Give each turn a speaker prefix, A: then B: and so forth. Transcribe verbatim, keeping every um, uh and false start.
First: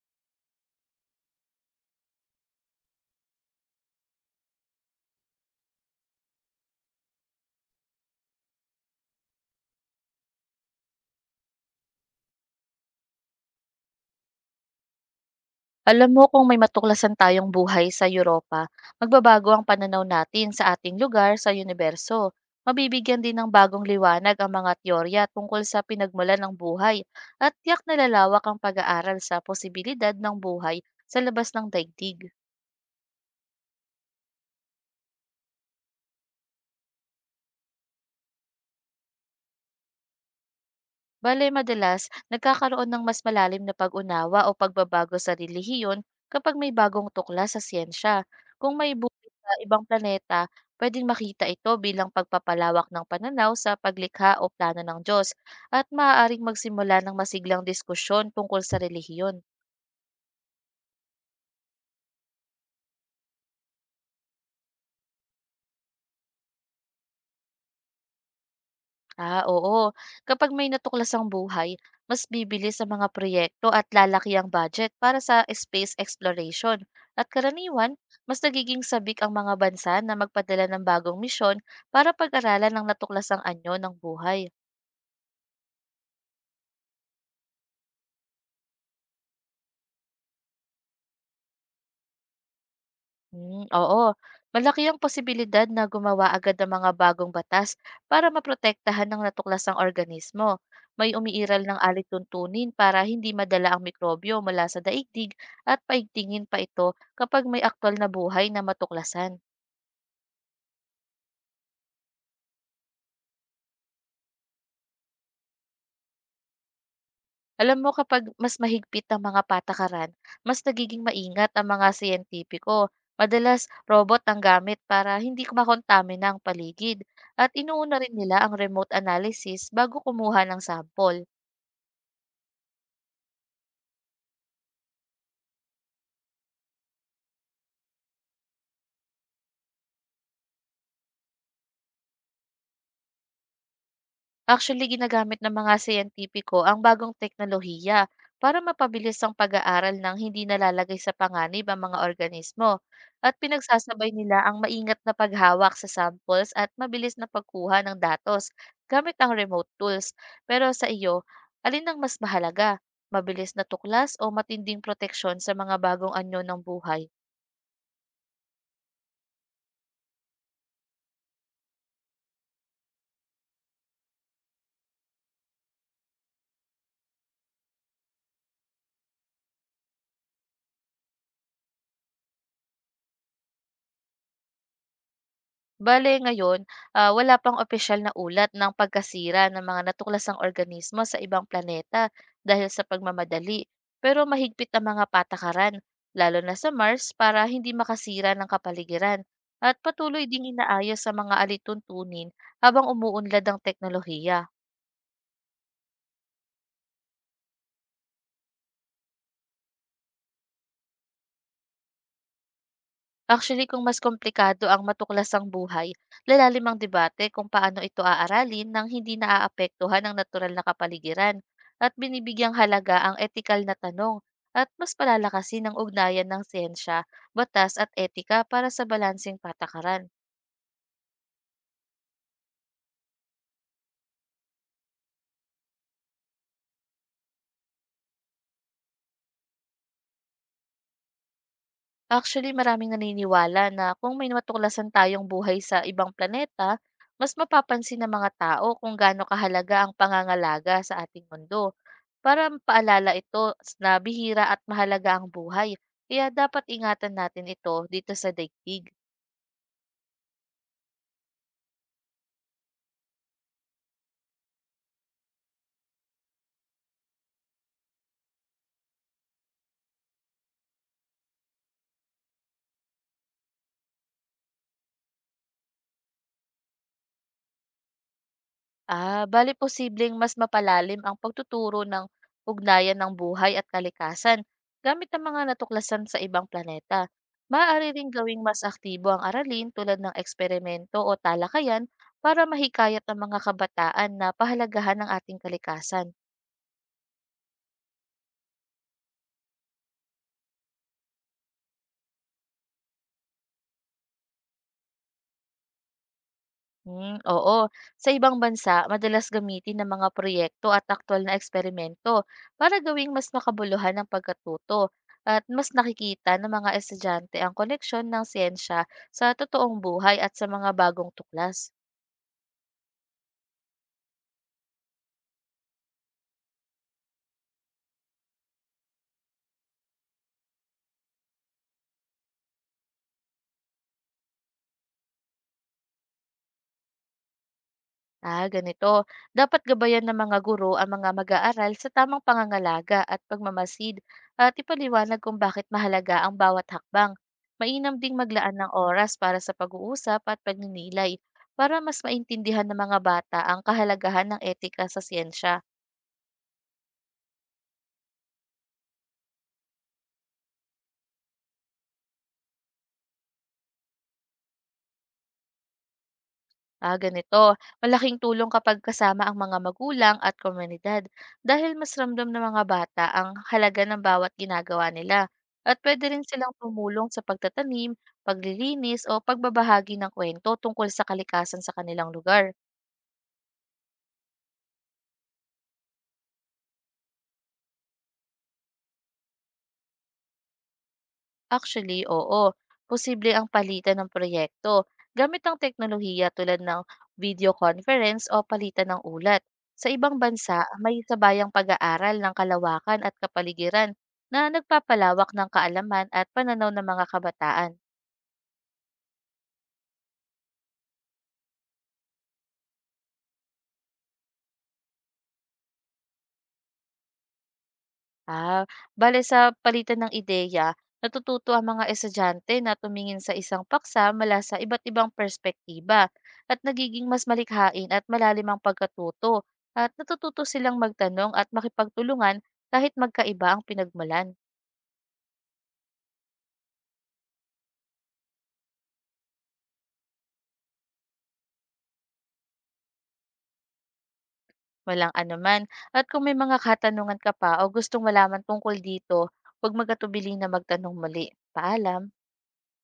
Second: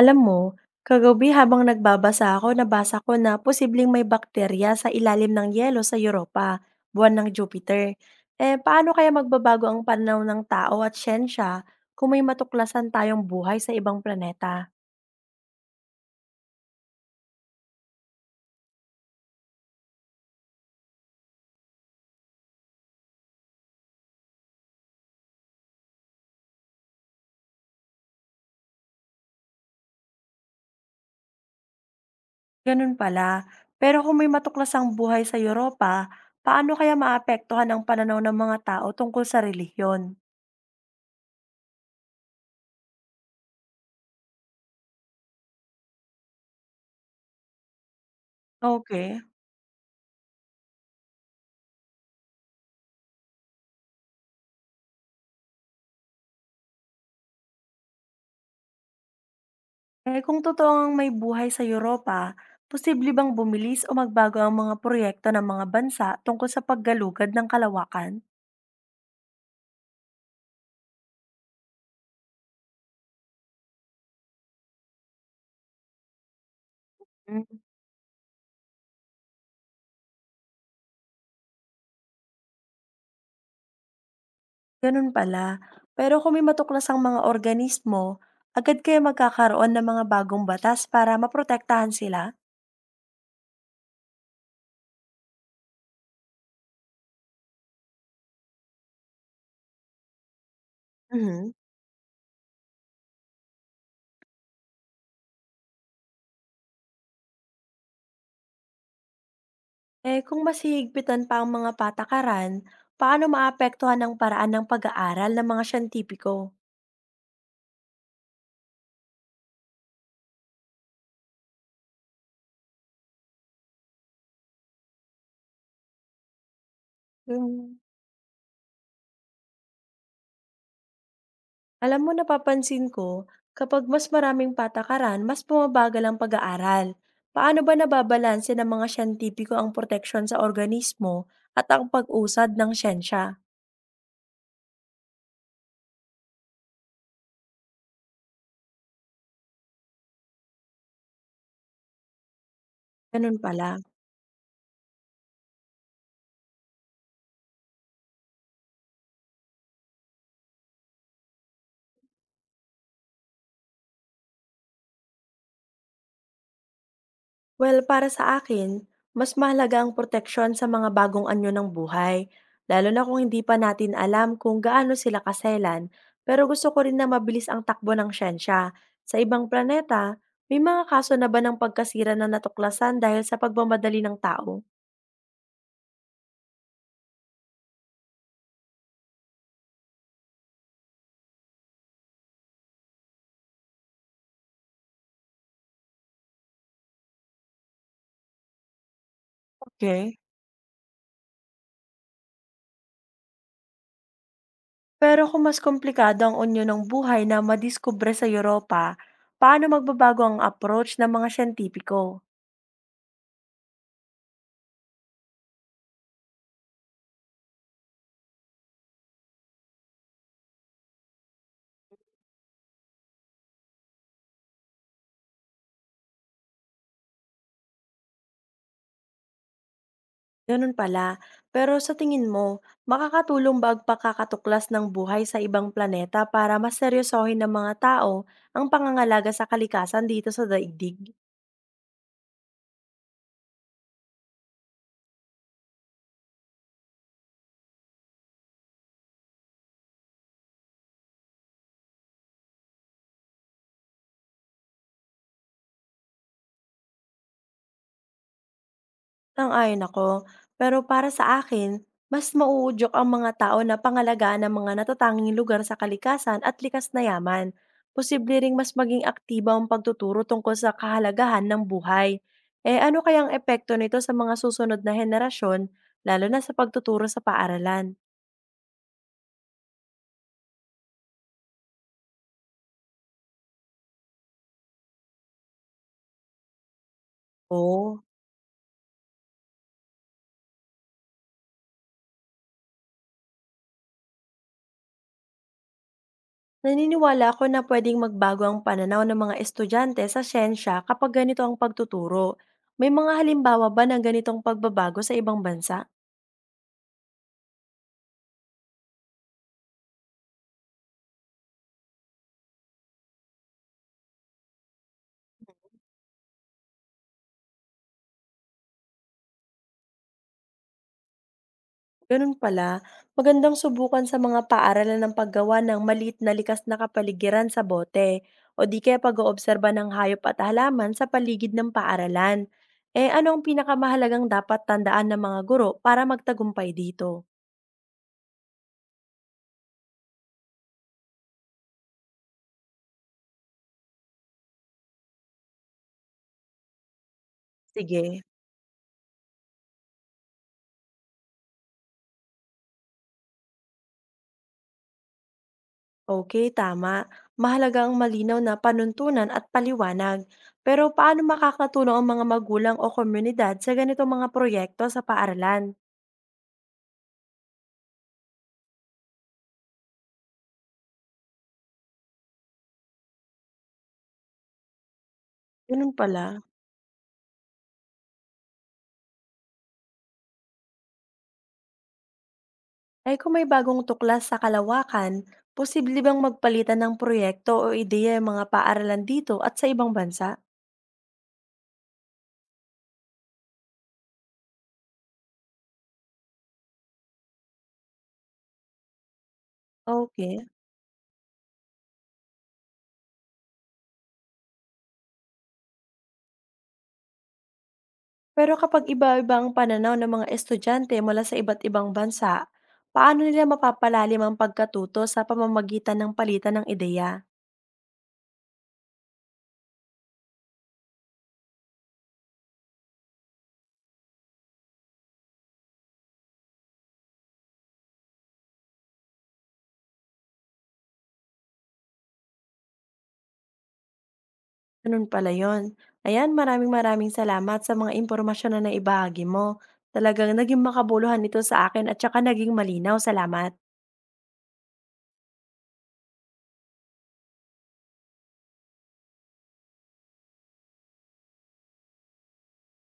A: Alam mo, kagabi habang nagbabasa ako, nabasa ko na posibleng may bakterya sa ilalim ng yelo sa Europa, buwan ng Jupiter. Eh, paano kaya magbabago ang pananaw ng tao at siyensya kung may matuklasan tayong buhay sa ibang planeta?
B: Alam mo kung may matuklasan tayong buhay sa Europa, magbabago ang pananaw natin sa ating lugar sa universo. Mabibigyan din ng bagong liwanag ang mga teorya tungkol sa pinagmulan ng buhay at tiyak na lalawak ang pag-aaral sa posibilidad ng buhay sa labas ng daigdig.
A: Ganun pala. Pero kung may matuklasang buhay sa Europa, paano kaya maapektuhan ang pananaw ng mga tao tungkol sa relihiyon?
B: Bale madalas, nagkakaroon ng mas malalim na pag-unawa o pagbabago sa relihiyon kapag may bagong tukla sa siyensya. Kung may
A: Okay.
B: buhay sa ibang planeta, pwedeng makita ito bilang pagpapalawak ng pananaw sa paglikha o plano ng Diyos at maaaring magsimula ng masiglang diskusyon tungkol sa relihiyon.
A: Eh kung totoong may buhay sa Europa, posible bang bumilis o magbago ang mga proyekto ng mga bansa tungkol sa paggalugad ng kalawakan?
B: Ah, oo. Kapag may natuklasang buhay, mas bibili sa mga proyekto at lalaki ang budget para sa space exploration. At
A: Mm.
B: karaniwan, mas nagiging sabik ang mga bansa na magpadala ng bagong misyon para pag-aralan ang natuklasang anyo ng buhay.
A: Ganun pala. Pero kung may matuklas ang mga organismo, agad kaya magkakaroon ng mga bagong batas para maprotektahan sila?
B: Hmm, oo. Malaki ang posibilidad na gumawa agad ng mga bagong batas para maprotektahan ng natuklasang organismo. May
A: Mhm.
B: umiiral ng alituntunin para hindi madala ang mikrobyo mula sa daigdig at paigtingin pa ito kapag may aktwal na buhay na matuklasan.
A: Eh kung masihigpitan hihigpitan pa ang mga patakaran, paano maapektuhan ang paraan ng pag-aaral ng mga siyentipiko?
B: Alam mo kapag mas mahigpit ang mga patakaran, mas nagiging maingat ang mga siyentipiko. Madalas, robot ang gamit para hindi makontamina ang paligid at
A: Mm.
B: inuuna rin nila ang remote analysis bago kumuha ng sample.
A: Alam mo, napapansin ko, kapag mas maraming patakaran, mas bumabagal ang pag-aaral. Paano ba nababalanse ng mga siyentipiko ang proteksyon sa organismo at ang pag-usad ng siyensya?
B: Actually, ginagamit ng mga siyentipiko ang bagong teknolohiya para mapabilis ang pag-aaral ng hindi nalalagay sa panganib ang mga organismo at
A: Ganun pala.
B: pinagsasabay nila ang maingat na paghawak sa samples at mabilis na pagkuha ng datos gamit ang remote tools. Pero sa iyo, alin ang mas mahalaga? Mabilis na tuklas o matinding proteksyon sa mga bagong anyo ng buhay?
A: Well, para sa akin, mas mahalaga ang proteksyon sa mga bagong anyo ng buhay, lalo na kung hindi pa natin alam kung gaano sila kaselan, pero gusto ko rin na mabilis ang takbo ng siyensya. Sa ibang planeta, may mga kaso na ba ng pagkasira na natuklasan dahil sa pagmamadali ng tao?
B: Bale ngayon, ah, wala pang opisyal na ulat ng pagkasira ng mga natuklasang organismo sa ibang planeta dahil sa pagmamadali. Pero mahigpit ang mga patakaran, lalo na sa Mars para hindi makasira ng kapaligiran. At
A: Okay.
B: patuloy ding inaayos sa mga alituntunin habang umuunlad ang teknolohiya.
A: Pero kung mas komplikado ang unyo ng buhay na madiskubre sa Europa, paano magbabago ang approach ng mga siyentipiko?
B: Actually, kung mas komplikado ang matuklasang buhay, lalalim ang debate kung paano ito aaralin nang hindi naaapektuhan ang natural na kapaligiran at binibigyang halaga ang etikal na tanong at mas palalakasin ang ugnayan ng siyensya, batas at etika para sa balansing patakaran.
A: Ganun pala. Pero sa tingin mo, makakatulong ba ang pagkakatuklas ng buhay sa ibang planeta para mas seryosohin ng mga tao ang pangangalaga sa kalikasan dito sa daigdig?
B: Actually, maraming naniniwala na kung may matuklasan tayong buhay sa ibang planeta, mas mapapansin ng mga tao kung gaano kahalaga ang pangangalaga sa ating mundo. Para paalala ito s- na bihira at mahalaga ang buhay, kaya dapat ingatan natin ito dito sa daigdig.
A: Sang-ayon ako. Pero para sa akin, mas mauudyok ang mga tao na pangalagaan ng mga natatanging lugar sa kalikasan at likas na yaman. Posible ring mas maging aktibo ang pagtuturo tungkol sa kahalagahan ng buhay. Eh ano kayang epekto nito sa mga susunod na henerasyon, lalo na sa pagtuturo sa paaralan?
B: Ah, bale posibleng mas mapalalim ang pagtuturo ng ugnayan ng buhay at kalikasan gamit ang mga natuklasan sa ibang planeta. Maaari
A: Oo.
B: ring gawing mas aktibo ang aralin tulad ng eksperimento o talakayan para mahikayat ang mga kabataan na pahalagahan ng ating kalikasan.
A: Naniniwala ako na pwedeng magbago ang pananaw ng mga estudyante sa siyensya kapag ganito ang pagtuturo. May mga halimbawa ba ng ganitong pagbabago sa ibang bansa?
B: Hmm, oo. Sa ibang bansa, madalas gamitin ng mga proyekto at aktwal na eksperimento para gawing mas makabuluhan ang pagkatuto at mas nakikita ng mga estudyante ang koneksyon ng siyensya sa totoong buhay at sa mga bagong tuklas.
A: Ganun pala, magandang subukan sa mga paaralan ng paggawa ng maliit na likas na kapaligiran sa bote o di kaya pag-oobserba ng hayop at halaman sa paligid ng paaralan. Eh ano ang pinakamahalagang dapat tandaan ng mga guro para magtagumpay dito?
B: Ah, ganito. Dapat gabayan ng mga guro ang mga mag-aaral sa tamang pangangalaga at pagmamasid at ipaliwanag kung bakit mahalaga ang bawat hakbang. Mainam ding
A: Sige,
B: maglaan ng oras para sa pag-uusap at pagninilay para mas maintindihan ng mga bata ang kahalagahan ng etika sa siyensya.
A: okay, tama. Mahalaga ang malinaw na panuntunan at paliwanag. Pero paano makakatulong ang mga magulang o komunidad sa ganitong mga proyekto sa paaralan?
B: Ah, ganito. Malaking tulong kapag kasama ang mga magulang at komunidad dahil mas ramdam ng mga bata ang halaga ng bawat ginagawa nila. At
A: Ganun
B: pwede rin
A: pala.
B: silang tumulong sa pagtatanim, paglilinis o pagbabahagi ng kwento tungkol sa kalikasan sa kanilang lugar.
A: Ay, kung may bagong tuklas sa kalawakan, posible bang magpalitan ng proyekto o ideya ang mga paaralan dito at sa ibang bansa?
B: Actually, oo. Posible ang palitan ng proyekto gamit ang teknolohiya tulad ng video conference o palitan ng ulat. Sa ibang
A: Okay.
B: bansa, may sabayang pag-aaral ng kalawakan at kapaligiran na nagpapalawak ng kaalaman at pananaw ng mga kabataan.
A: Pero kapag iba-iba ang pananaw ng mga estudyante mula sa iba't ibang bansa, paano nila mapapalalim ang pagkatuto sa pamamagitan ng palitan ng ideya?
B: Ah, bale sa palitan ng ideya, natututo ang mga estudyante na tumingin sa isang paksa mula sa iba't ibang perspektiba at nagiging mas malikhain at malalim ang pagkatuto at natututo silang magtanong at makipagtulungan kahit magkaiba ang pinagmulan.
A: Ganun pala yun. Ayan, maraming maraming salamat sa mga impormasyon na naibahagi mo. Talagang naging makabuluhan ito sa akin at saka naging malinaw, salamat.
B: Walang anuman. At kung may mga katanungan ka pa o gustong malaman tungkol dito, huwag magatubili na magtanong muli. Paalam.